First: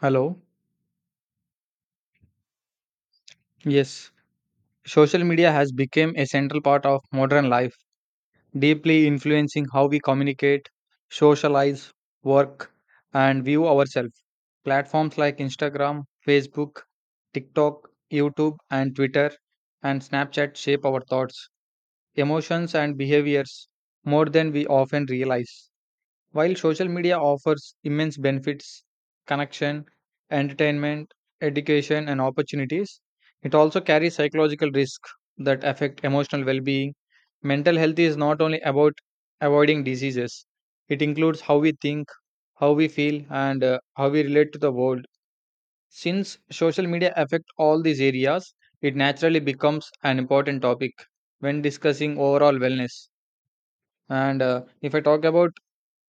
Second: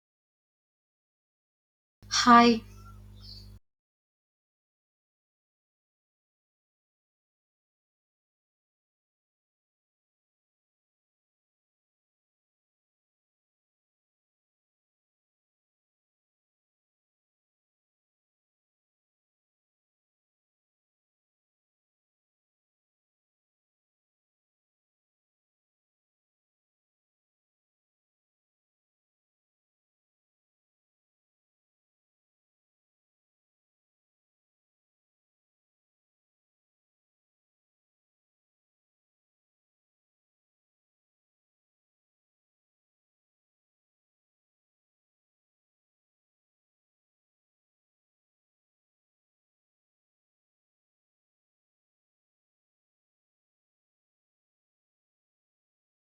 Hello. Hi, Yes, social media has become a central part of modern life, deeply influencing how we communicate, socialize, work, and view ourselves. Platforms like Instagram, Facebook, TikTok, YouTube, and Twitter and Snapchat shape our thoughts, emotions, and behaviors more than we often realize. While social media offers immense benefits, connection, entertainment, education, and opportunities, it also carries psychological risks that affect emotional well being. Mental health is not only about avoiding diseases, it includes how we think, how we feel, and how we relate to the world. Since social media affect all these areas, it naturally becomes an important topic when discussing overall wellness. And If I talk about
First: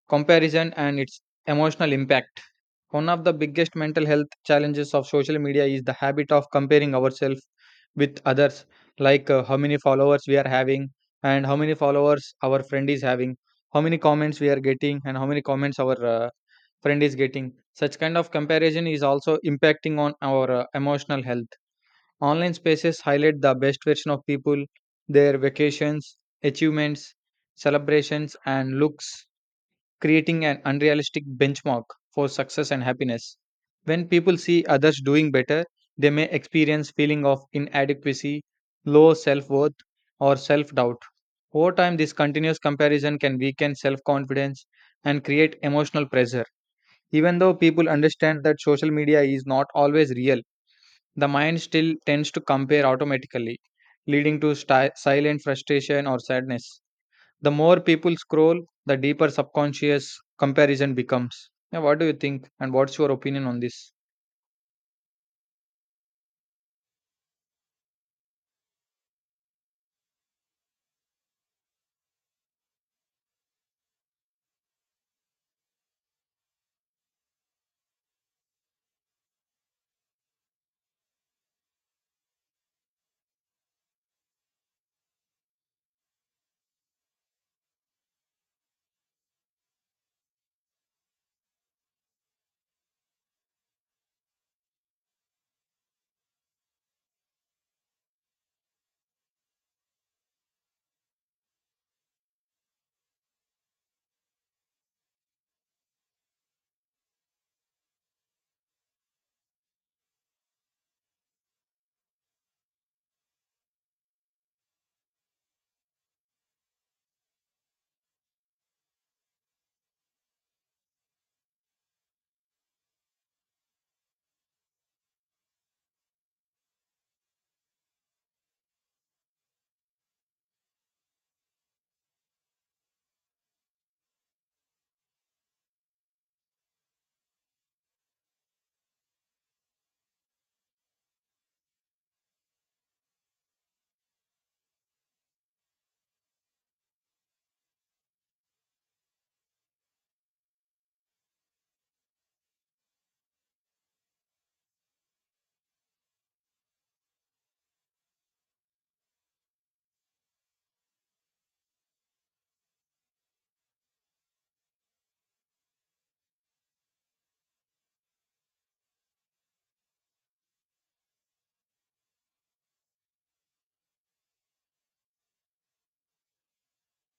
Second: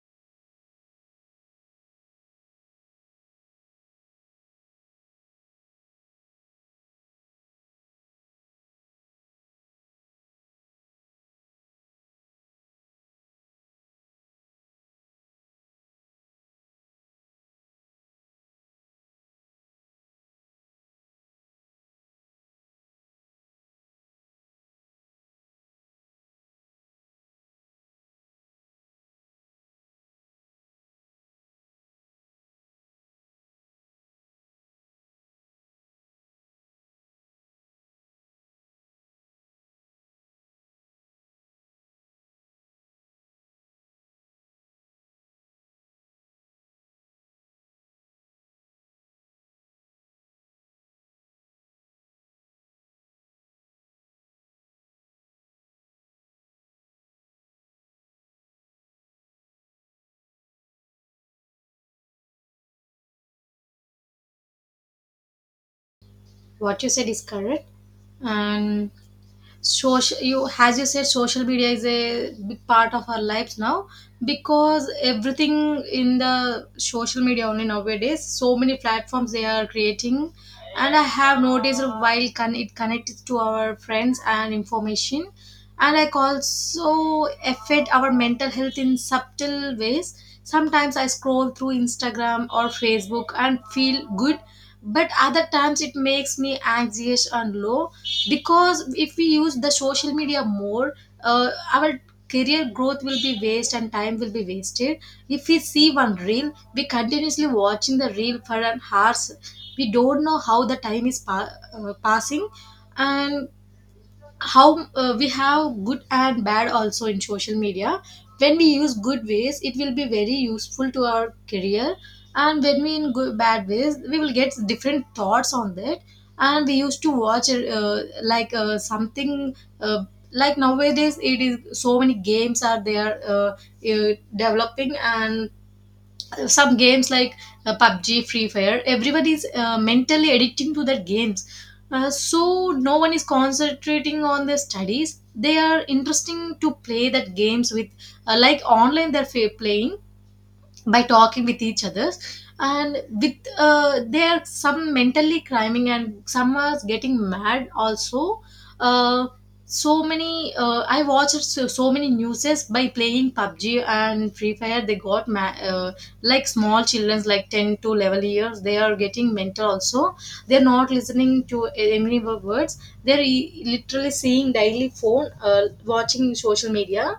comparison and its emotional impact. One of the biggest mental health challenges of social media is the habit of comparing ourselves with others, like, how many followers we are having, and how many followers our friend is having, how many comments we are getting, and how many comments our friend is getting. Such kind of comparison is also impacting on our emotional health. Online spaces highlight the best version of people, their vacations, achievements, celebrations, and looks creating an unrealistic benchmark for success and happiness. When people see others doing better, they may experience feeling of inadequacy, low self-worth or self-doubt. Over time, this continuous comparison can weaken self-confidence and create emotional pressure. Even though people understand that social media is not always real, the mind still tends to compare automatically, leading to silent frustration or sadness. The more people scroll, the deeper subconscious comparison becomes. Yeah, what do you think? And what's your opinion on this? what you said is correct. And social, you as you said, social media is a big part of our lives now because everything in the social media only nowadays. So many platforms they are creating, and I have noticed it connects to our friends and information, and I also affect our mental health in subtle ways. Sometimes I scroll through Instagram or Facebook and feel good but other times it makes me anxious and low because if we use the social media more, our career growth will be waste and time will be wasted if we see one reel we continuously watching the reel for an hours. We don't know how the time is passing. And how, we have good and bad also in social media. When we use good ways it will be very useful to our career, and when we in good, bad ways we will get different thoughts on that. And we used to watch like, something, uh, like nowadays it is so many games are there, developing. And some games like, PUBG, Free Fire, everybody is mentally addicting to that games. So no one is concentrating on their studies. They are interesting to play that games with, like online they're playing by talking with each others. And with, they are some mentally criming and some are getting mad also. uh, so many, I watched so many newses by playing PUBG and Free Fire they got like small children like 10 to 11 years they are getting mental also. They're not listening to any words. They're literally seeing daily phone, watching social media.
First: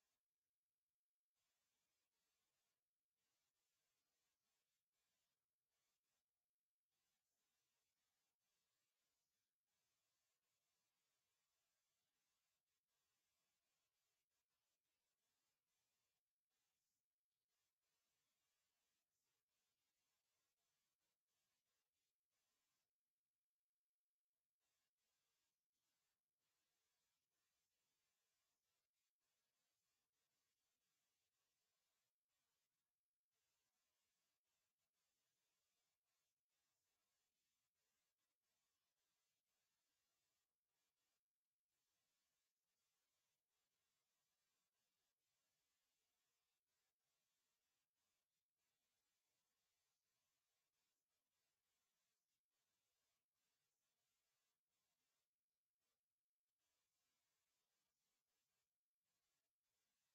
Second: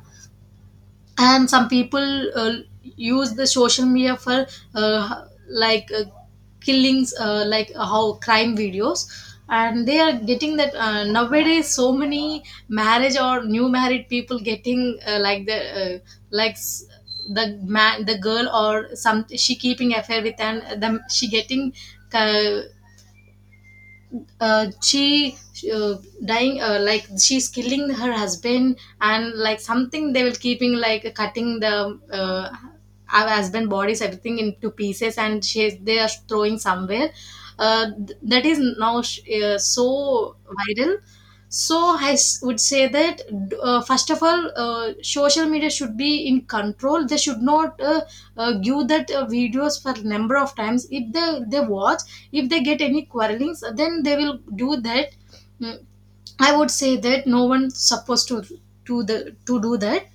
And some people, use the social media for, like, killings, like, how crime videos. And they are getting that. Nowadays so many marriage or new married people getting, like the, like the man the girl or some she keeping affair with and the, she getting, uh, she, uh, dying, like she's killing her husband and like something they will keeping like cutting the, our husband bodies everything into pieces and she they are throwing somewhere. That is now so viral. So I would say that, first of all, social media should be in control. They should not, give that, videos for number of times if they watch. If they get any quarrelings then they will do that. Mm, I would say that no one's supposed to the, to do that.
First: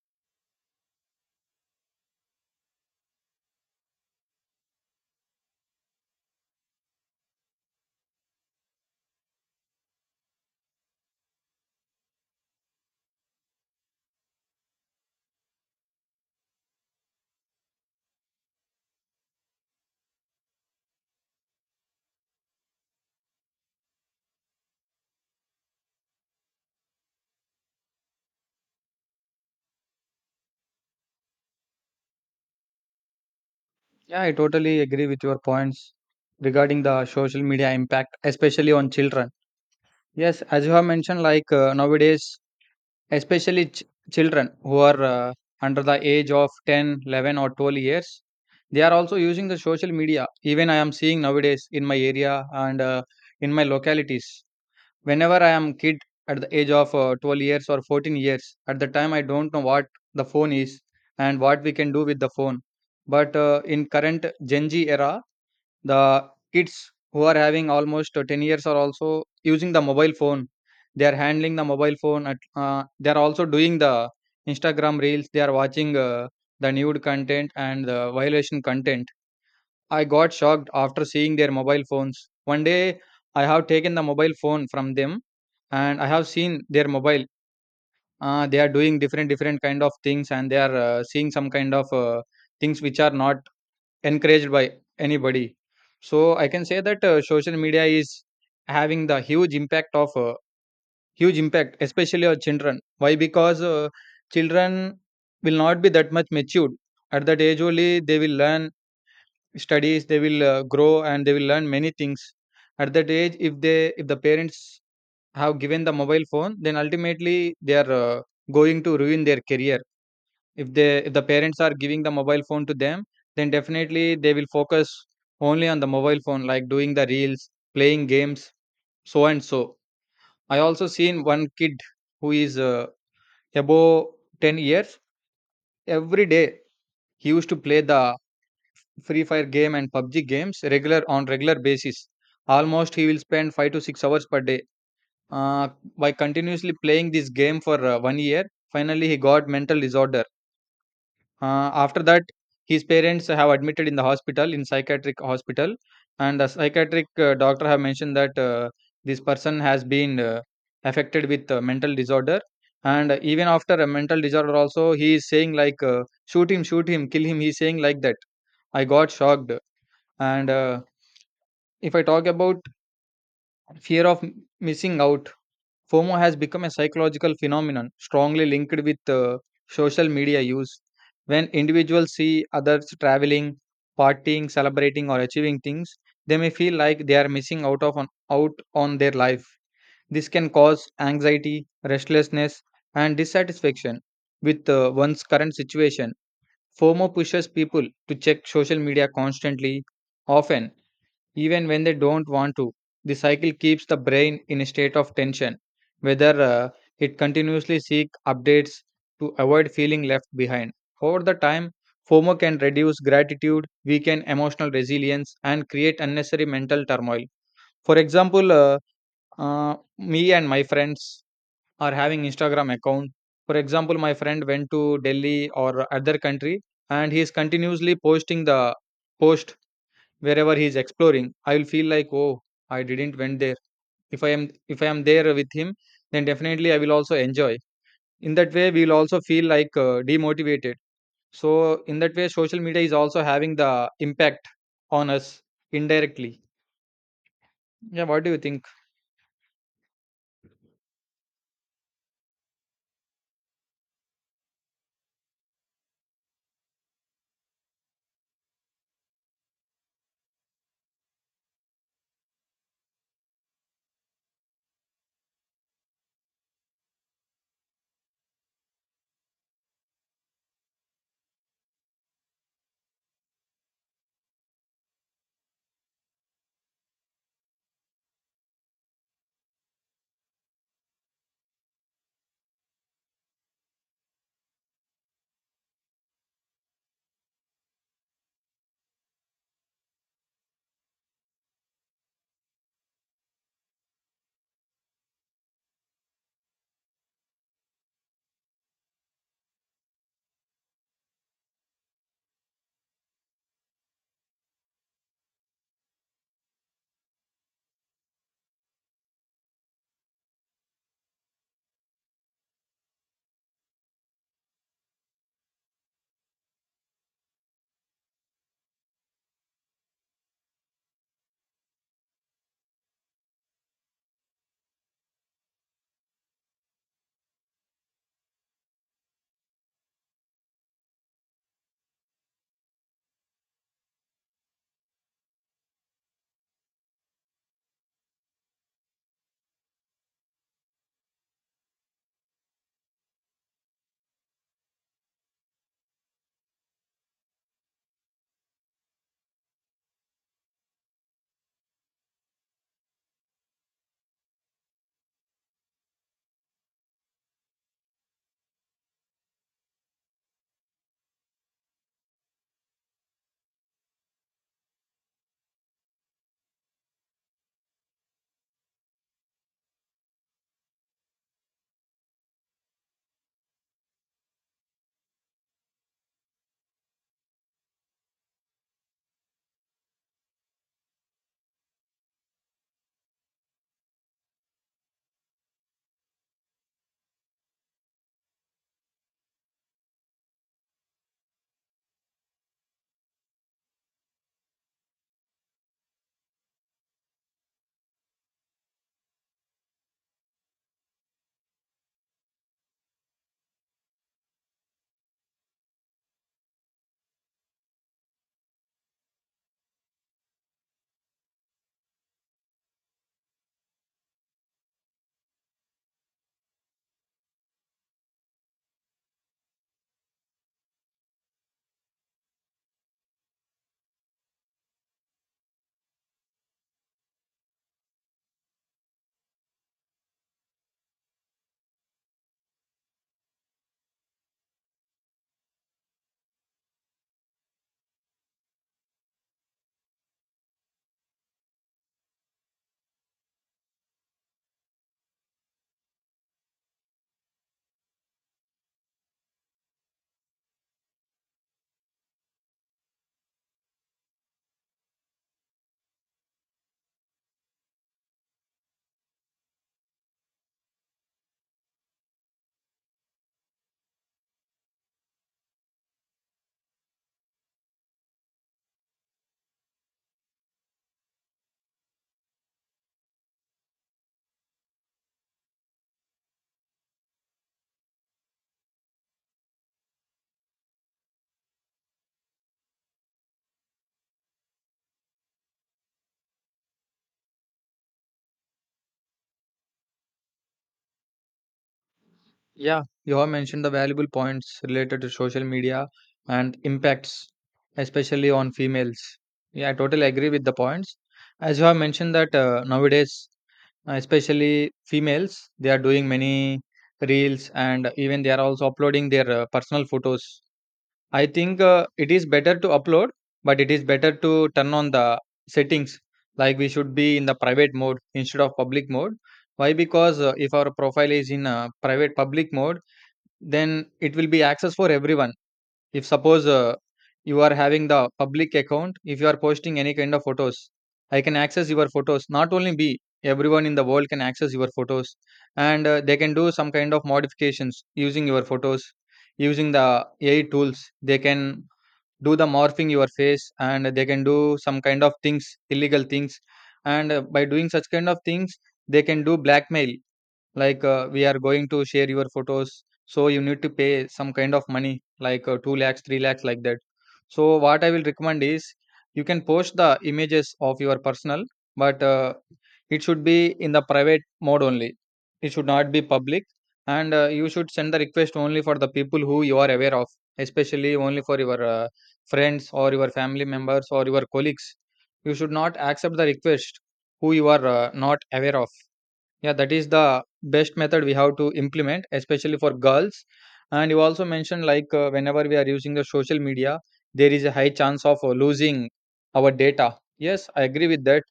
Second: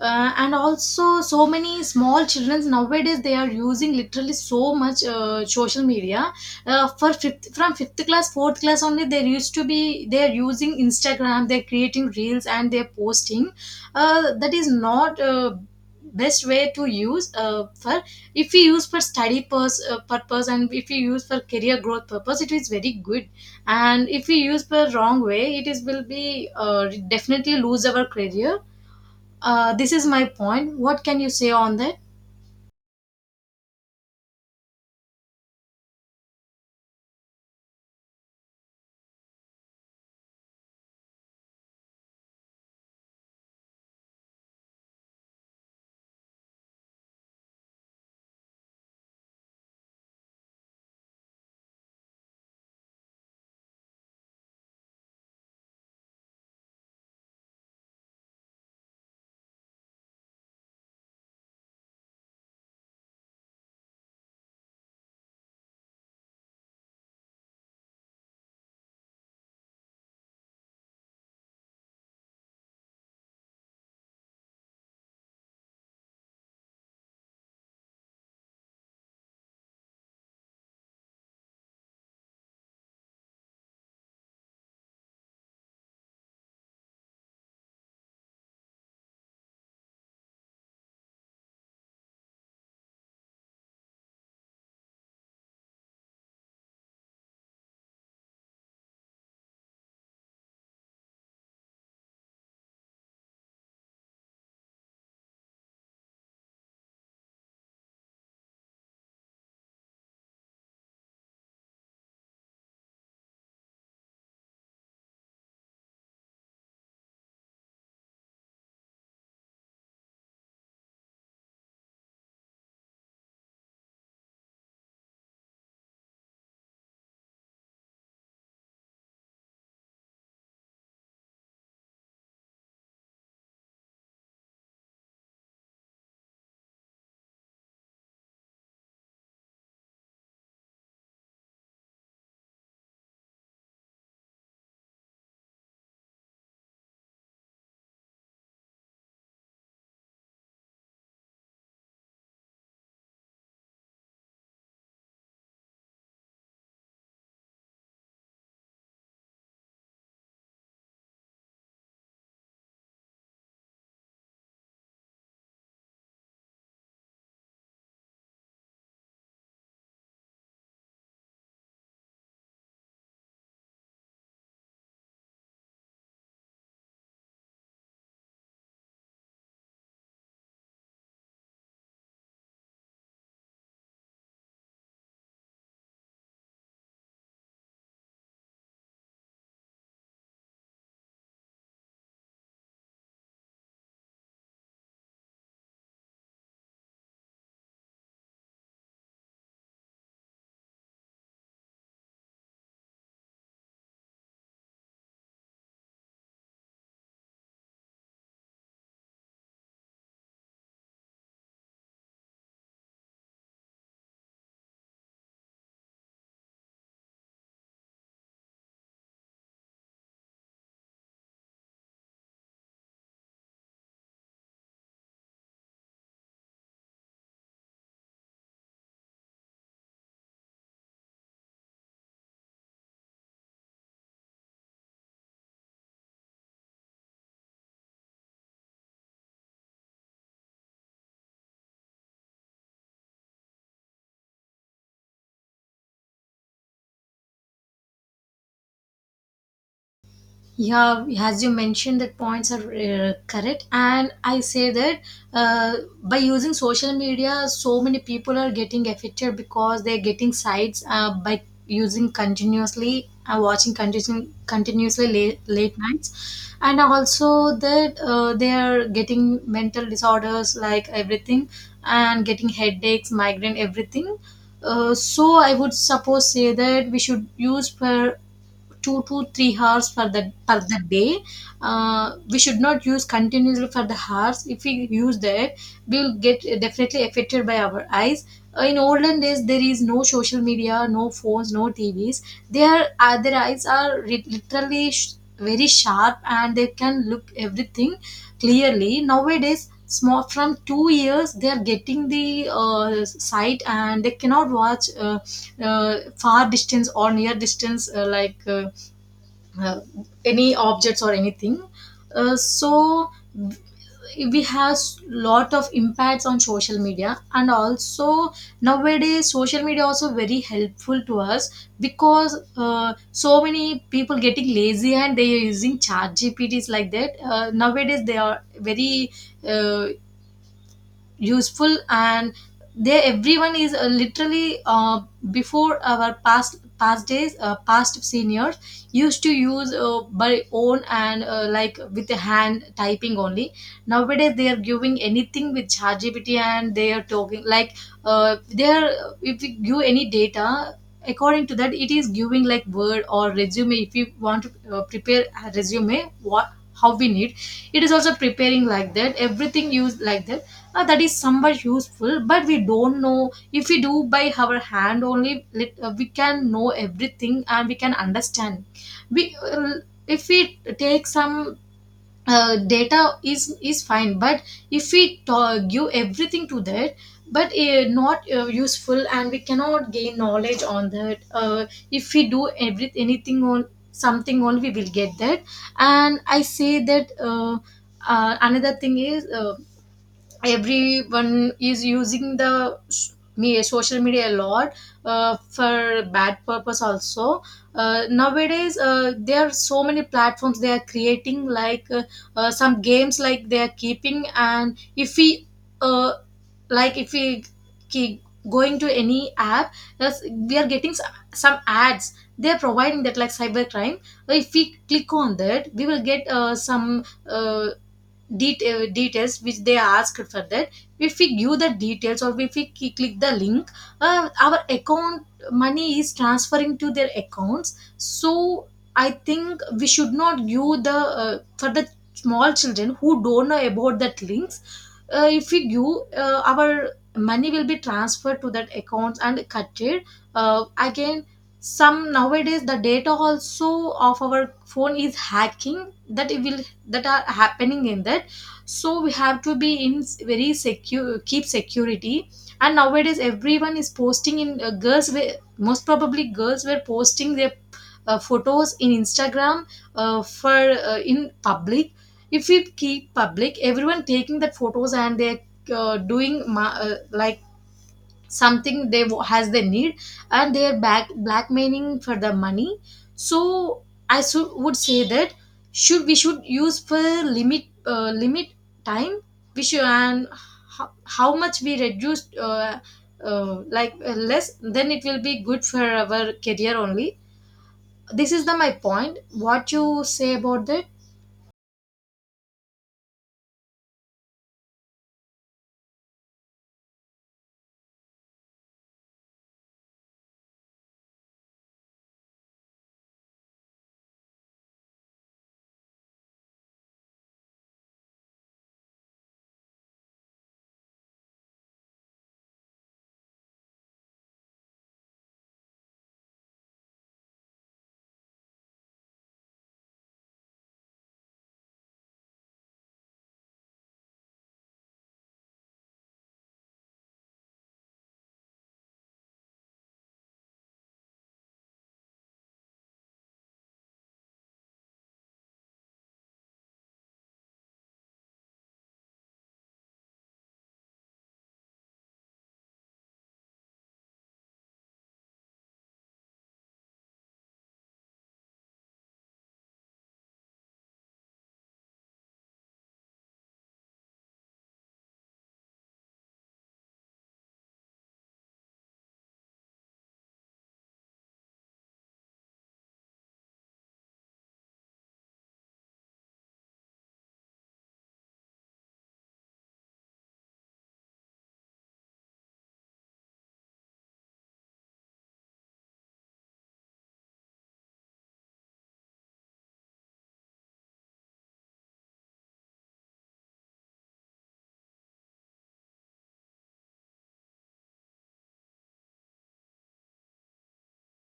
And also so many small children nowadays they are using literally so much, social media, for from fifth class fourth class only they used to be they are using Instagram, they're creating reels and they're posting. That is not, best way to use, for, if we use for study purpose and if we use for career growth purpose it is very good. And if we use for wrong way it is will be, definitely lose our career. This is my point. What can you say on that? Yeah, I totally agree with your points regarding the social media impact, especially on children. Yes, as you have mentioned, like, nowadays, especially children who are under the age of 10, 11, or 12 years, they are also using the social media. Even I am seeing nowadays in my area and in my localities. Whenever I am kid at the age of 12 years or 14 years, at the time I don't know what the phone is and what we can do with the phone, but in current Gen Z era, the kids who are having almost 10 years are also using the mobile phone. They are handling the mobile phone at, they are also doing the Instagram reels, they are watching the nude content and the violation content. I got shocked after seeing their mobile phones. One day, I have taken the mobile phone from them, and I have seen their mobile. They are doing different different kind of things, and they are seeing some kind of things which are not encouraged by anybody. So I can say that social media is having the huge impact of huge impact, especially on children. Why? Because children will not be that much matured at that age only. They will learn studies, they will grow and they will learn many things at that age. If the parents have given the mobile phone, then ultimately they are going to ruin their career. If the parents are giving the mobile phone to them, then definitely they will focus only on the mobile phone, like doing the reels, playing games, so and so. I also seen one kid who is above 10 years. Every day he used to play the Free Fire game and PUBG games regular on regular basis. Almost he will spend 5 to 6 hours per day. Uh, by continuously playing this game for one year, finally he got mental disorder. After that, his parents have admitted in the hospital in psychiatric hospital, and the psychiatric doctor have mentioned that this person has been affected with mental disorder. And even after a mental disorder, also he is saying like, shoot him, kill him." He's saying like that. I got shocked and if I talk about fear of missing out, FOMO has become a psychological phenomenon strongly linked with social media use. When individuals see others traveling, partying, celebrating, or achieving things, they may feel like they are missing out on their life. This can cause anxiety, restlessness, and dissatisfaction with one's current situation. FOMO pushes people to check social media constantly, often even when they don't want to. The cycle keeps the brain in a state of tension, whether it continuously seek updates to avoid feeling left behind. Over the time, FOMO can reduce gratitude, weaken emotional resilience, and create unnecessary mental turmoil. For example, me and my friends are having Instagram account. For example, my friend went to Delhi or other country, and he is continuously posting the post wherever he is exploring. I will feel like, oh, I didn't went there. If i am if I am there with him, then definitely I will also enjoy. In that way we will also feel like demotivated. So in that way social media is also having the impact on us indirectly. Yeah, what do you think? Yeah, as you mentioned, that points are correct, and I say that, uh, by using social media, so many people are getting affected because they're getting sites, by using continuously, watching continuously late, late nights, and also that, they are getting mental disorders like everything, and getting headaches, migraine, everything. So I would suppose say that we should use for 2 to 3 hours for the per the day. We should not use continuously for the hours. If we use that we will get definitely affected by our eyes. In olden days there is no social media, no phones, no TVs. Their, their eyes are literally very sharp and they can look everything clearly. Nowadays small from 2 years they are getting the, uh, sight and they cannot watch, uh, far distance or near distance, like, uh, any objects or anything. So we have lot of impacts on social media. And also nowadays social media also very helpful to us because, so many people getting lazy and they are using chat GPTs like that. Nowadays they are very, uh, useful. And there everyone is, literally, before our past days, past seniors used to use, by own and, like with the hand typing only. Nowadays they are giving anything with ChatGPT and they are talking like, they are, if you give any data according to that it is giving like word or resume. If you want to, prepare a resume what how we need, it is also preparing like that everything used like that. That is somewhat useful but we don't know. If we do by our hand only we can know everything and we can understand. We If we take some, data is fine. But if we give everything to that, but, not, useful and we cannot gain knowledge on that. If we do every anything on something only we will get that. And I say that, another thing is, everyone is using the s- me social media a lot, for bad purpose also. Nowadays, there are so many platforms they are creating like, some games like they are keeping. And if we, uh, like if we keep going to any app, yes, we are getting, some ads they are providing that like cybercrime. If we click on that we will get, some, details which they asked for that. If we give the details or if we click the link, our account money is transferring to their accounts. So I think we should not give the, for the small children who don't know about that links. If we give, our money will be transferred to that accounts and cut it. Again some nowadays the data also of our phone is hacking that it will, that are happening in that. So we have to be in very secure, keep security. And nowadays everyone is posting in, girls were, most probably girls were posting their, photos in Instagram, for, in public. If we keep public everyone taking that photos and they're, doing like something they wa- has they need. And they're back blackmailing for the money. So I would say that should we should use for limit, limit time we should. And how much we reduce, like, less then it will be good for our career only. This is the my point. What you say about that? Yeah, you have mentioned the valuable points related to social media and impacts, especially on females. Yeah, I totally agree with the points. As you have mentioned that nowadays, especially females, they are doing many reels and even they are also uploading their personal photos. I think it is better to upload, but it is better to turn on the settings, like we should be in the private mode instead of public mode. Why? Because if our profile is in private public mode, then it will be access for everyone. If suppose you are having the public account, if you are posting any kind of photos, I can access your photos, not only be everyone in the world can access your photos. And they can do some kind of modifications using your photos, using the AI tools they can do the morphing your face, and they can do some kind of things, illegal things. And by doing such kind of things, they can do blackmail like, we are going to share your photos, so you need to pay some kind of money, like 2 lakhs, 3 lakhs, like that. So, what I will recommend is you can post the images of your personal, but it should be in the private mode only. It should not be public, and you should send the request only for the people who you are aware of, especially only for your friends or your family members or your colleagues. You should not accept the request who you are not aware of. Yeah, that is the best method we have to implement, especially for girls. And you also mentioned like whenever we are using the social media, there is a high chance of losing our data. Yes, I agree with that.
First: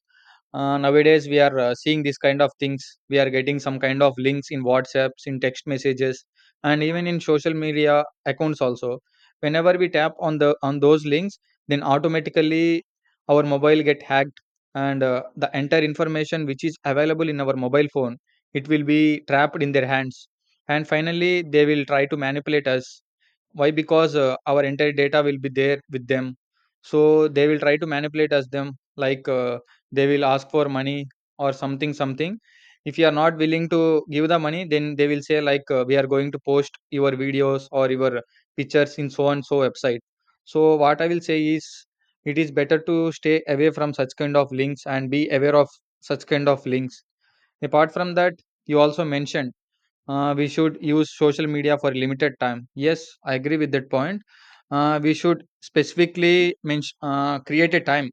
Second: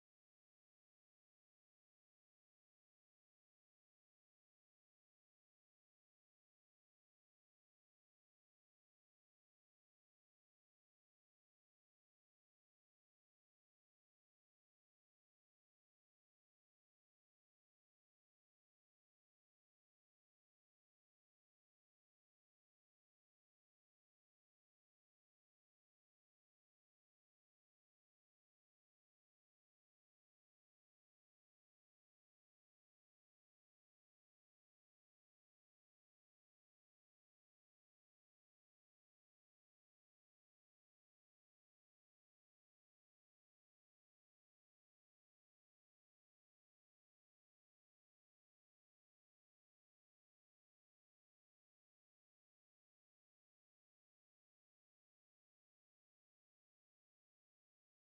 Uh, nowadays we are seeing this kind of things, we are getting some kind of links in whatsapps, in text messages, and even in social media accounts also. Whenever we tap on the on those links, then automatically our mobile get hacked, and the entire information which is available in our mobile phone, it will be trapped in their hands, and finally they will try to manipulate us. Why? Because our entire data will be there with them. So they will try to manipulate us them like, they will ask for money or something something. If you are not willing to give the money, then they will say like, we are going to post your videos or your pictures in so and so website. So what I will say is it is better to stay away from such kind of links and be aware of such kind of links. Apart from that, you also mentioned we should use social media for a limited time. Yes, I agree with that point. Uh, we should specifically mention, create a time.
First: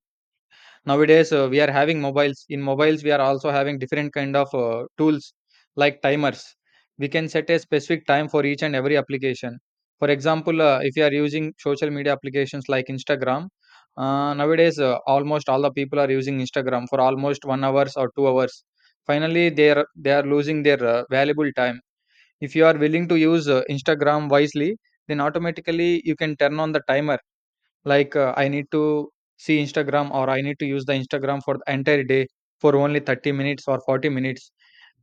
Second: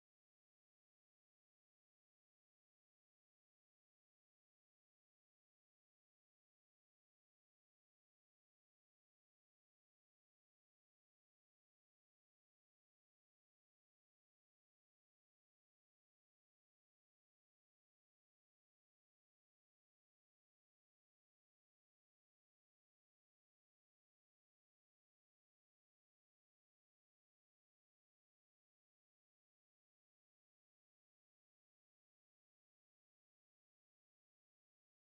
Nowadays we are having mobiles, in mobiles we are also having different kind of tools like timers. We can set a specific time for each and every application. For example, if you are using social media applications like Instagram, nowadays almost all the people are using Instagram for almost 1 hours or 2 hours, finally they are losing their valuable time. If you are willing to use Instagram wisely, then automatically you can turn on the timer, like I need to see Instagram or I need to use the Instagram for the entire day for only 30 minutes or 40 minutes.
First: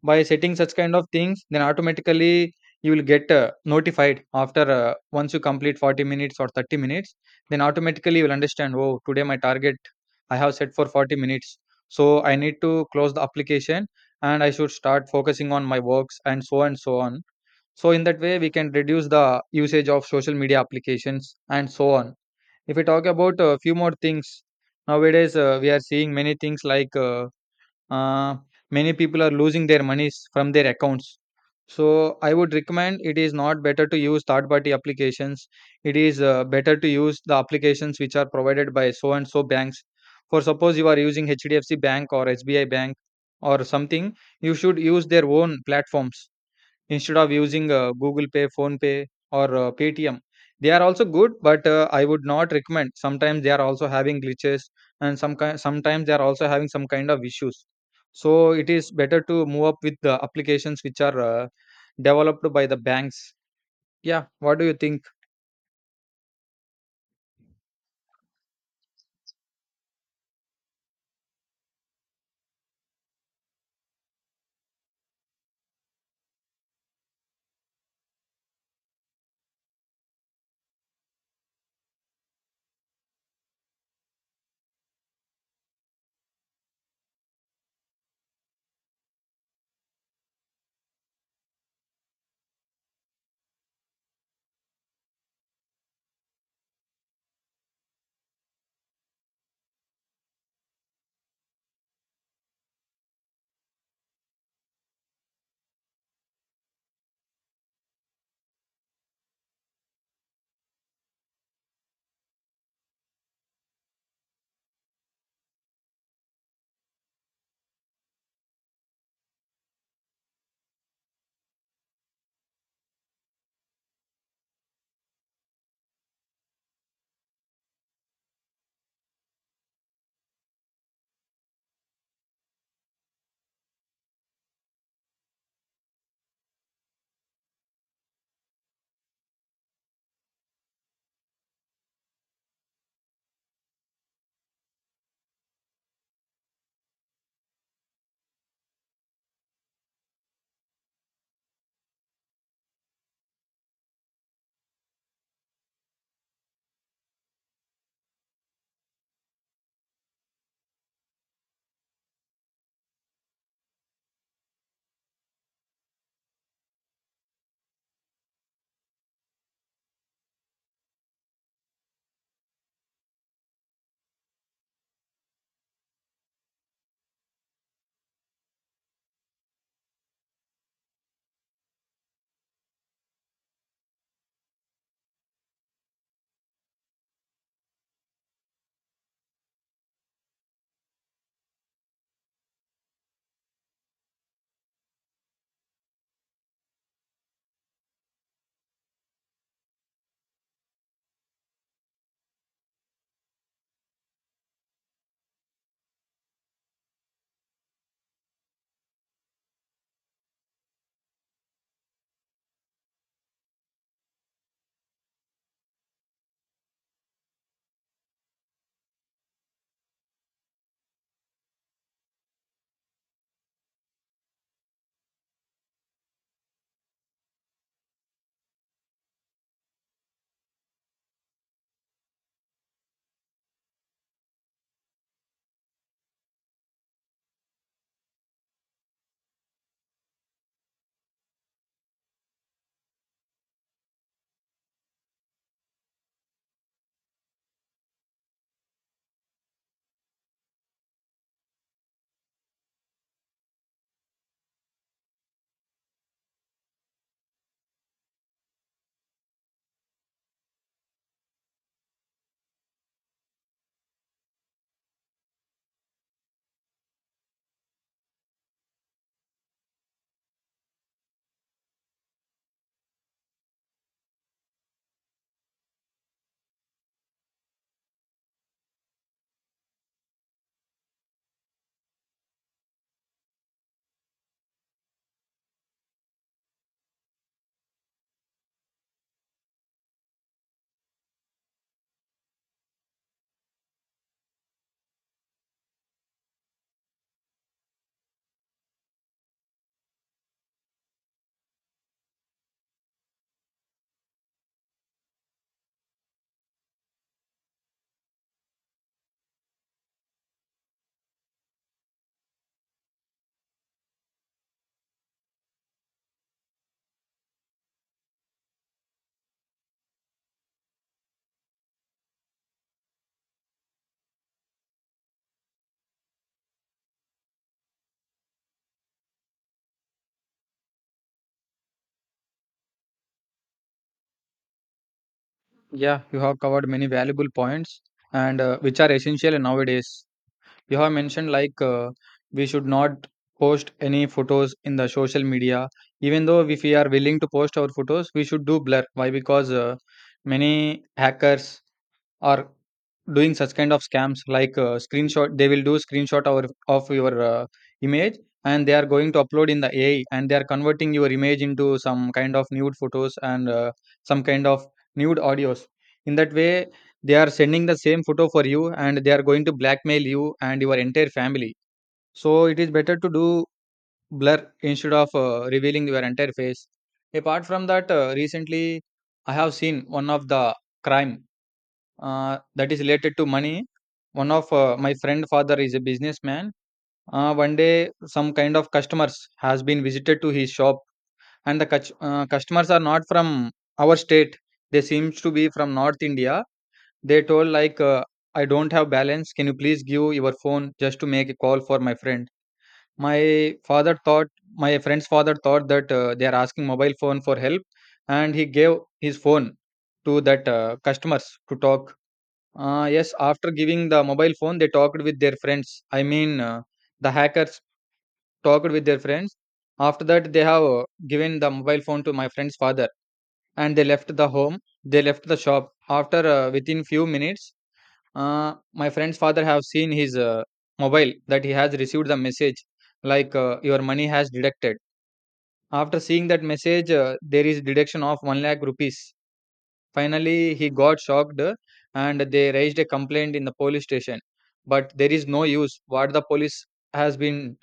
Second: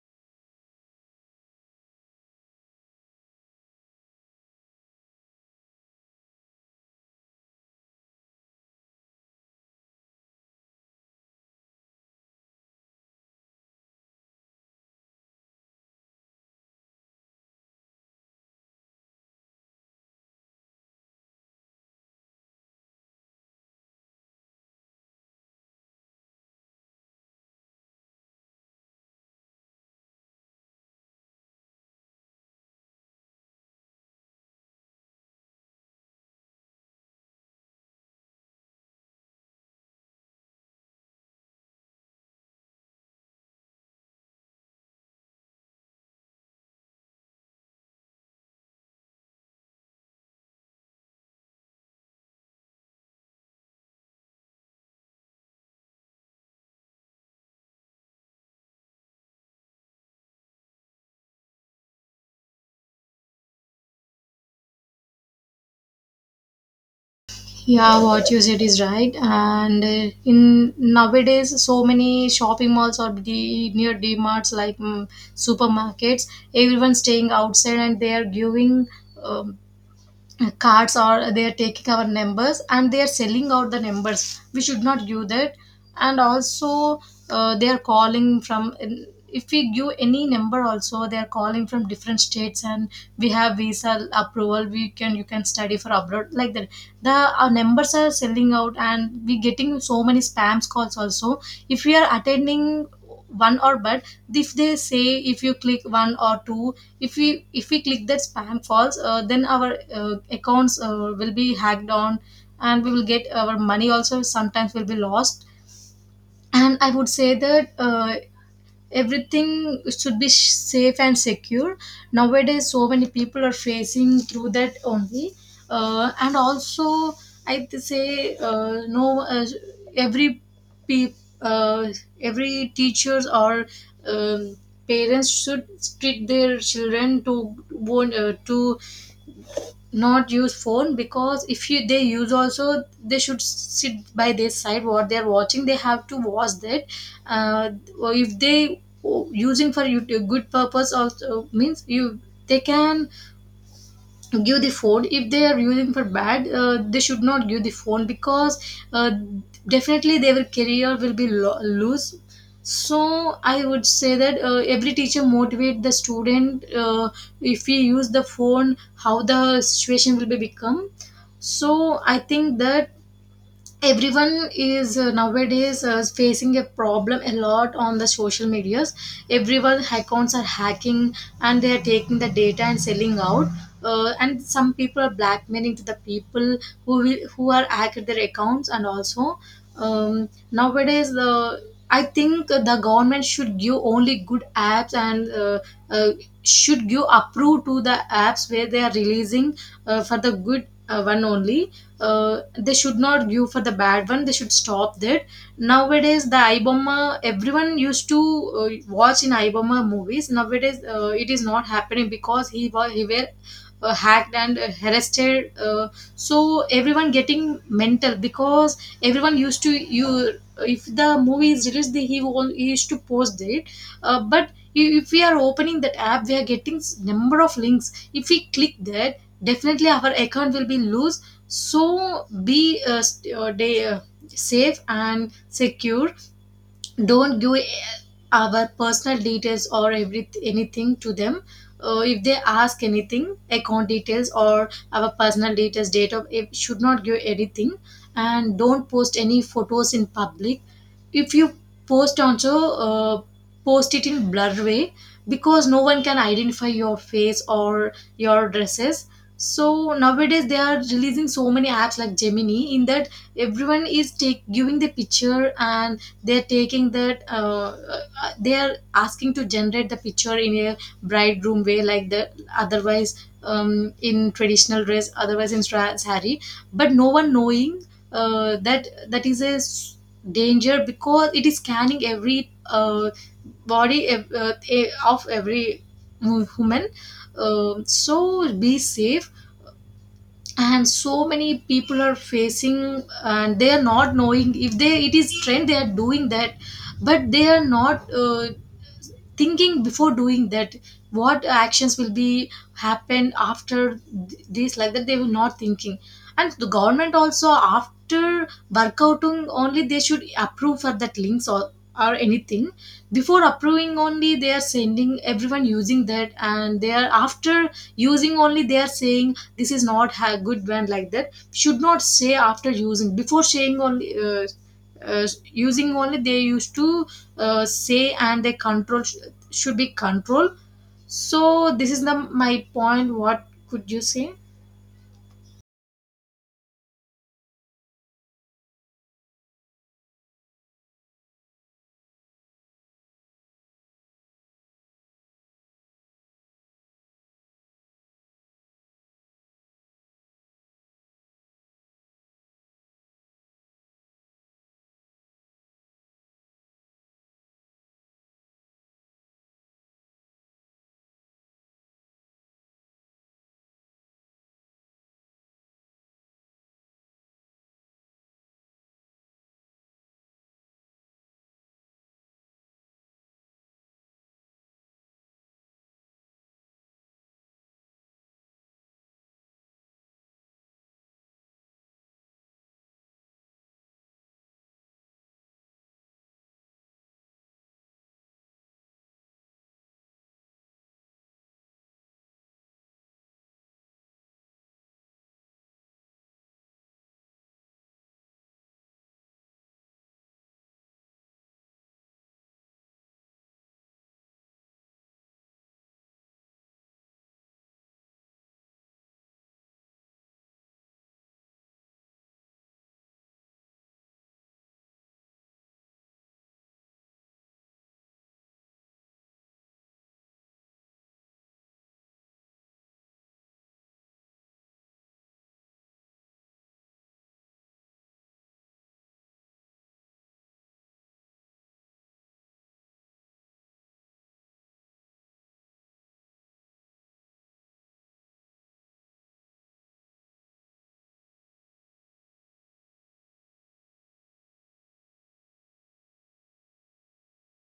By setting such kind of things, then automatically you will get notified. After once you complete 40 minutes or 30 minutes Then automatically you will understand, oh today my target I have set for 40 minutes, so I need to close the application, and I should start focusing on my works and so on. So in that way, we can reduce the usage of social media applications and so on. If we talk about a few more things, nowadays we are seeing many things uh, many people are losing their monies from their accounts. So I would recommend it is not better to use third-party applications. It is better to use the applications which are provided by so and so banks. For suppose you are using HDFC Bank or SBI Bank or something, you should use their own platforms instead of using google pay, phone pay, or paytm. They are also good, but I would not recommend. Sometimes they are also having glitches, and some kind sometimes they are also having some kind of issues. So it is better to move up with the applications which are developed by the banks. Yeah, what do you think? Yeah, what you said is right. And, in nowadays, so many shopping malls or near DMarts like mm, supermarkets, everyone staying outside and they are giving, um, cards or they are taking our numbers and they are selling out the numbers. We should not give that. And also, they are calling from, if we give any number also they are calling from different states and we have visa approval we can you can study for abroad like that. The Our numbers are selling out and we getting so many spams calls also. If we are attending one or but if they say, if you click one or two, if we click that spam false, then our, accounts, will be hacked on and we will get our money also sometimes will be lost. And I would say that, everything should be safe and secure. Nowadays so many people are facing through that only. And also I say, no, every, pe- uh, every teachers or, um, parents should treat their children to want, to not use phone. Because if you they use also they should sit by their side. What they're watching they have to watch that. uh, or if they using for a good purpose also means you they can give the phone. If they are using for bad, they should not give the phone because, uh, definitely their career will be loose. So I would say that, every teacher motivate the student, if we use the phone how the situation will be become. So I think that everyone is, nowadays, facing a problem a lot on the social medias. Everyone accounts are hacking and they are taking the data and selling out. And some people are blackmailing to the people who are hacked their accounts. And also, nowadays the I think the government should give only good apps and uh, should give approve to the apps where they are releasing, for the good one only. They should not give for the bad one, they should stop that. Nowadays the ibomma, everyone used to watch in ibomma movies. Nowadays it is not happening because he were hacked and arrested. So everyone getting mental because everyone used to you, if the movie is released he used to post it. But if we are opening that app we are getting number of links. If we click that, definitely our account will be loose. So be safe and secure. Don't give our personal details or every anything to them. If they ask anything, account details or our personal details, date of, it should not give anything. And don't post any photos in public. If you post also, uh, post it in blur way, because no one can identify your face or your dresses. So nowadays they are releasing so many apps like Gemini. In that, everyone is take giving the picture, and they're taking that. They're asking to generate the picture in a bridegroom way, like the, otherwise in traditional dress, otherwise in sari. But no one knowing that that is a danger, because it is scanning every body of every woman. So be safe. And so many people are facing, and they are not knowing. If they, it is trend, they are doing that. But they are not thinking before doing that what actions will be happen after this. Like that, they will not thinking. And the government also, after workouting only, they should approve for that links or anything. Before approving only, they are sending everyone using that. And they are after using only, they are saying this is not a good brand. Like that, should not say. After using, before saying only, using only they used to say. And they control should be control. So this is the my point, what could you say? Yeah, you have covered many valuable points, and which are essential nowadays. You have mentioned we should not post any photos in the social media. Even though if we are willing to post our photos, we should do blur. Why? Because many hackers or doing such kind of scams like screenshot. They will do screenshot of your image, and they are going to upload in the AI, and they are converting your image into some kind of nude photos and some kind of nude audios. In that way, they are sending the same photo for you, and they are going to blackmail you and your entire family. So it is better to do blur instead of revealing your entire face. Apart from that, recently I have seen one of the crime that is related to money. One of my friend father is a businessman. One day, some kind of customers has been visited to his shop, and the customers are not from our state. They seems to be from North India. They told like, "I don't have balance. Can you please give your phone just to make a call for my friend?" My father thought, my friend's father thought that they are asking mobile phone for help, and he gave his phone to that customers to talk. Yes, after giving the mobile phone, they talked with their friends. I mean, the hackers talked with their friends. After that, they have given the mobile phone to my friend's father, and they left the home. They left the shop. After Within few minutes, my friend's father have seen his mobile that he has received the message like your money has deducted. After seeing that message, there is deduction of one lakh rupees. Finally, he got shocked, and they raised a complaint in the police station. But there is no use. What the police has been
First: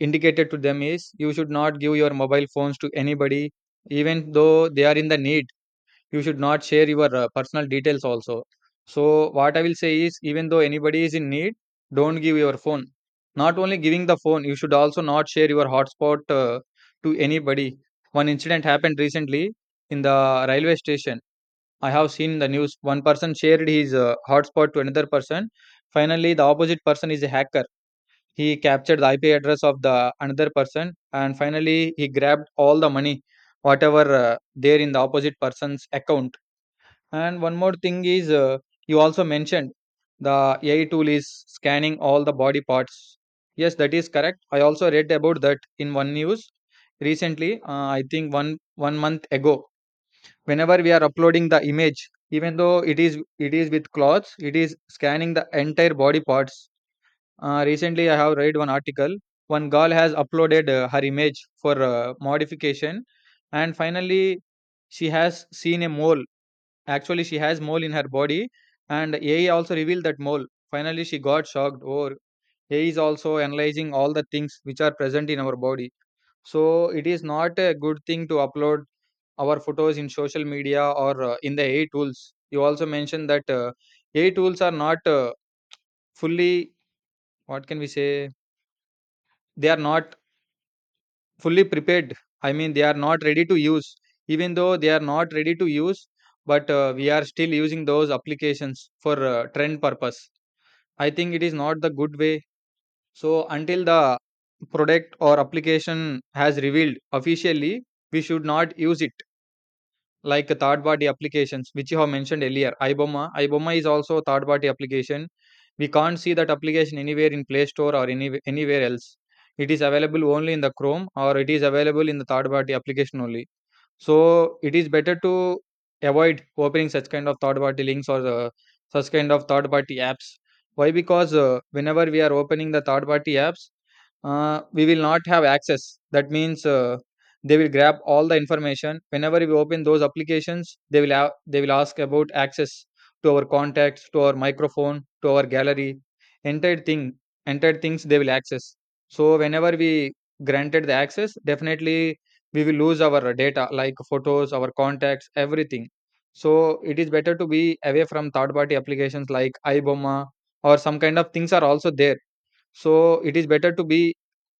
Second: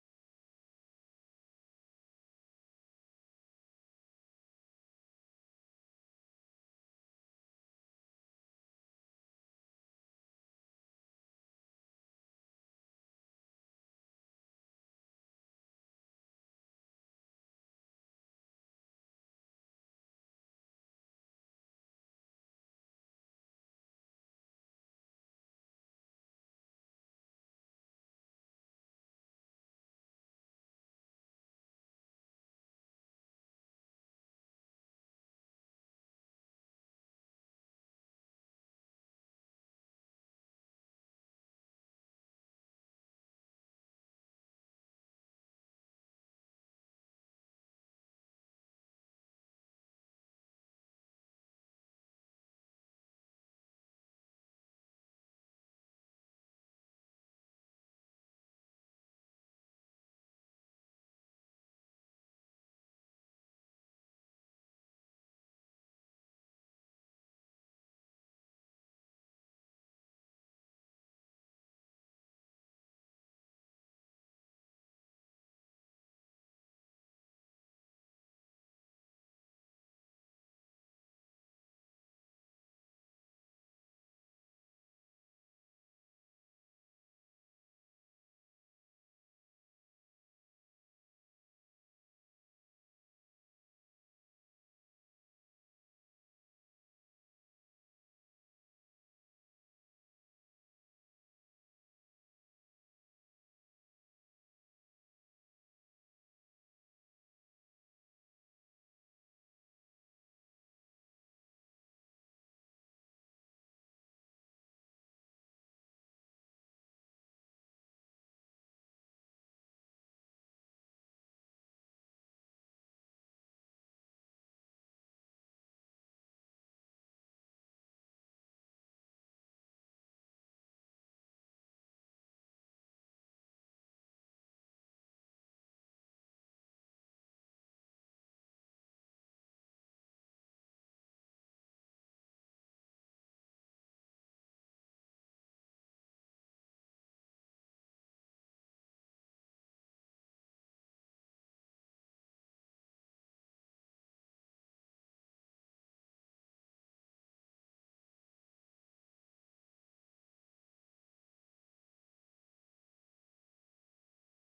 indicated to them is you should not give your mobile phones to anybody, even though they are in the need. You should not share your personal details also. So, what I will say is, even though anybody is in need, don't give your phone. Not only giving the phone, you should also not share your hotspot to anybody. One incident happened recently in the railway station. I have seen the news. One person shared his hotspot to another person. Finally, the opposite person is a hacker. He captured the IP address of the another person, and finally, he grabbed all the money, whatever there in the opposite person's account. And one more thing is, you also mentioned the AI tool is scanning all the body parts. Yes, that is correct. I also read about that in one news recently. I think one month ago, whenever we are uploading the image, even though it is with clothes, it is scanning the entire body parts. Recently I have read one article. One girl has uploaded her image for modification, and finally she has seen a mole. Actually she has mole in her body, and AI also revealed that mole. Finally she got shocked. Or AI is also analyzing all the things which are present in our body. So it is not a good thing to upload our photos in social media or in the AI tools. You also mentioned that AI tools are not fully, what can we say, they are not fully prepared. I mean, they are not ready to use. Even though they are not ready to use, but we are still using those applications for trend purpose. I think it is not the good way. So, until the product or application has revealed officially, we should not use it. Like a third party applications, which you have mentioned earlier, iBoma, iBoma is also a third party application. We can't see that application anywhere in Play Store or anywhere else. It is available only in the Chrome, or it is available in the third party application only. So it is better to avoid opening such kind of third party links or such kind of third party apps. Why? Because whenever we are opening the third party apps, we will not have access. That means they will grab all the information. Whenever we open those applications, they will ask about access to our contacts, to our microphone, to our gallery. entire thing Entire things they will access. So whenever we granted the access, definitely we will lose our data like photos, our contacts, everything. So it is better to be away from third party applications like iboma, or some kind of things are also there. So it is better to be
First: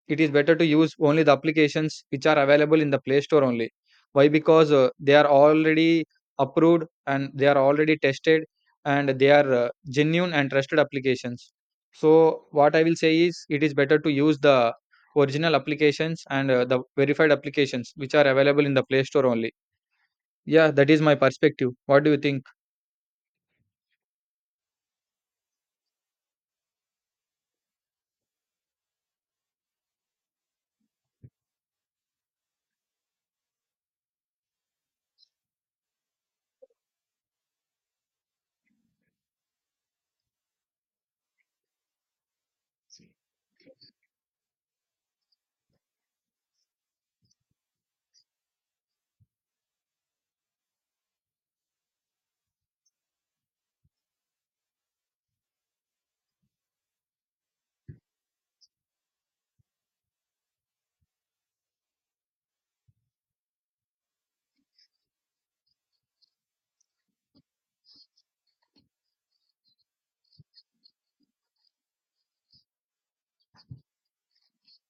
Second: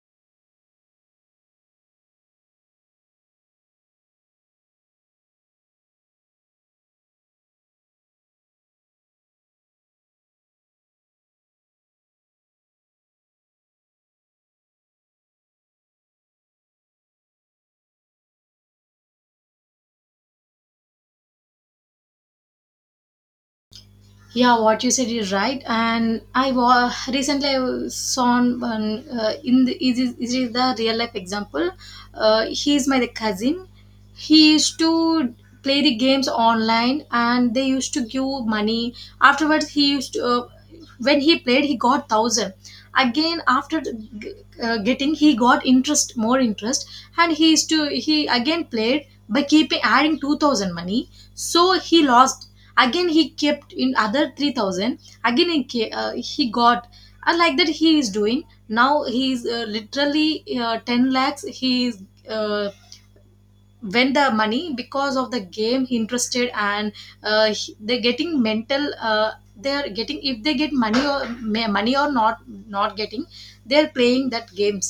it is better to use only the applications which are available in the Play Store only. Why? Because they are already approved and they are already tested, and they are genuine and trusted applications. So, what I will say is it is better to use the original applications and the verified applications which are available in the Play Store only. Yeah, that is my perspective. What do you think? Yeah, what you said is right. And recently I saw on one, in the, it is the real life example. He is my cousin. He used to play the games online, and they used to give money. Afterwards he used to, when he played he got 1000. Again after the getting, he got interest, more interest. And he is to he again played by keeping adding 2000 money. So he lost. Again he kept in other 3000. Again he got. And like that he is doing. Now he is literally 10 lakhs he is uh, win the money because of the game interested. And they're getting mental. They're getting, if they get money or money or not, not getting, they're playing that games.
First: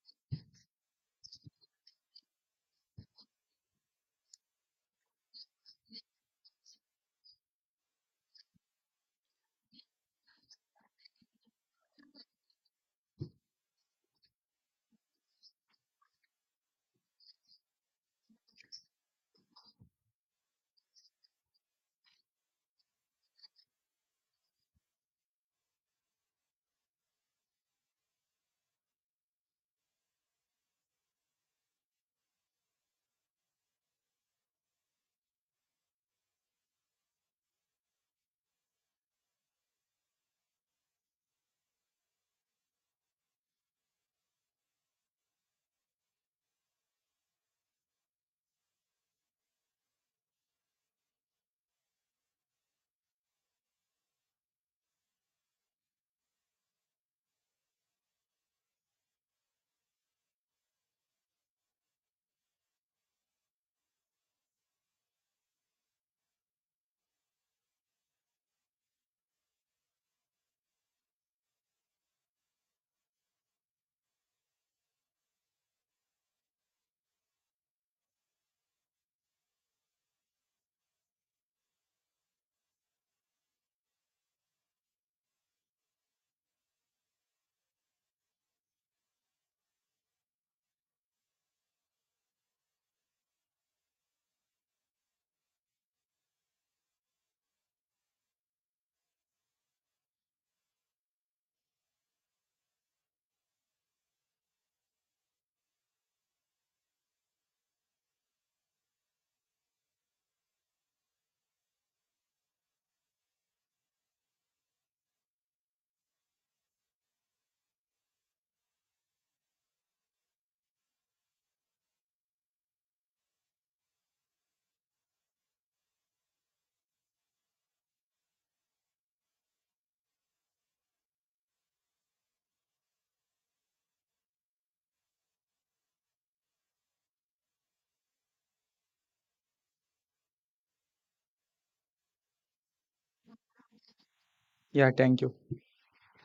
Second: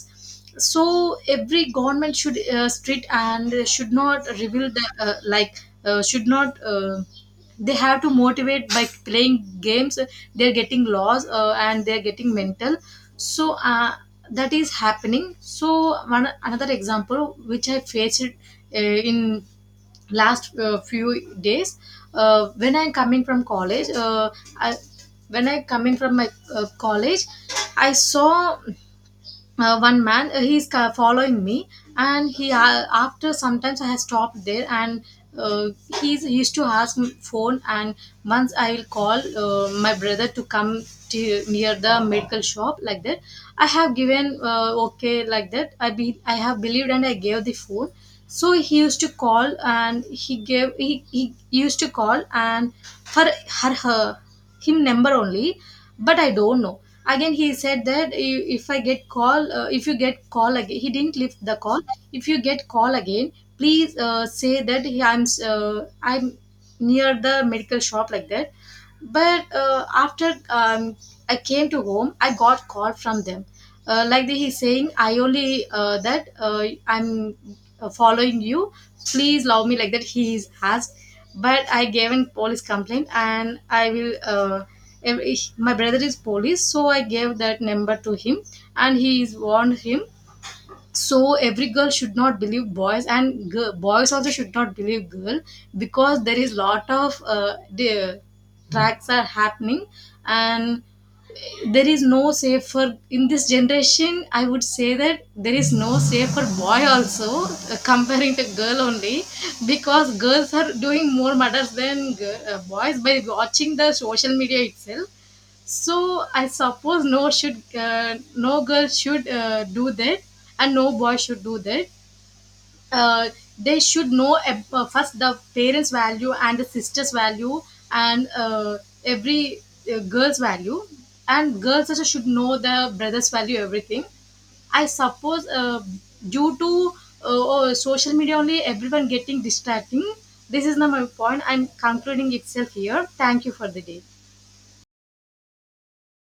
So every government should strict, and should not reveal the, like should not, they have to motivate. By playing games, they're getting laws, and they're getting mental. So that is happening. So one another example which I faced, in last few days, when I'm coming from college, I, when I coming from my college, I saw one man. He's following me. And he, after sometimes, I have stopped there. And uh, he's, he used to ask me phone, and once I will call my brother to come to near the medical shop, like that. I have given okay, like that. I have believed, and I gave the phone. So he used to call. And he gave, he used to call, and her, her him number only. But I don't know. Again he said that, if you get call, again he didn't lift the call. If you get call again, please say that I'm near the medical shop, like that. But after I came to home, I got call from them. Like they, he's saying I only, that I'm following you, please love me, like that he's asked. But I gave in police complaint, and I will, my brother is police, so I gave that number to him, and he is warned him. So every girl should not believe boys, and boys also should not believe girl. Because there is lot of the tracks are happening. And there is no safer in this generation. I would say that there is no safer boy also comparing to girl only. Because girls are doing more murders than boys, by watching the social media itself. So I suppose no should, no girl should do that, and no boy should do that. Uh, they should know first the parents' value and the sisters' value, and every girl's value, and girls also should know the brothers' value, everything. I suppose due to social media only, everyone getting distracting. This is not my point, I'm concluding itself here. Thank you for the day. Yeah, thank you.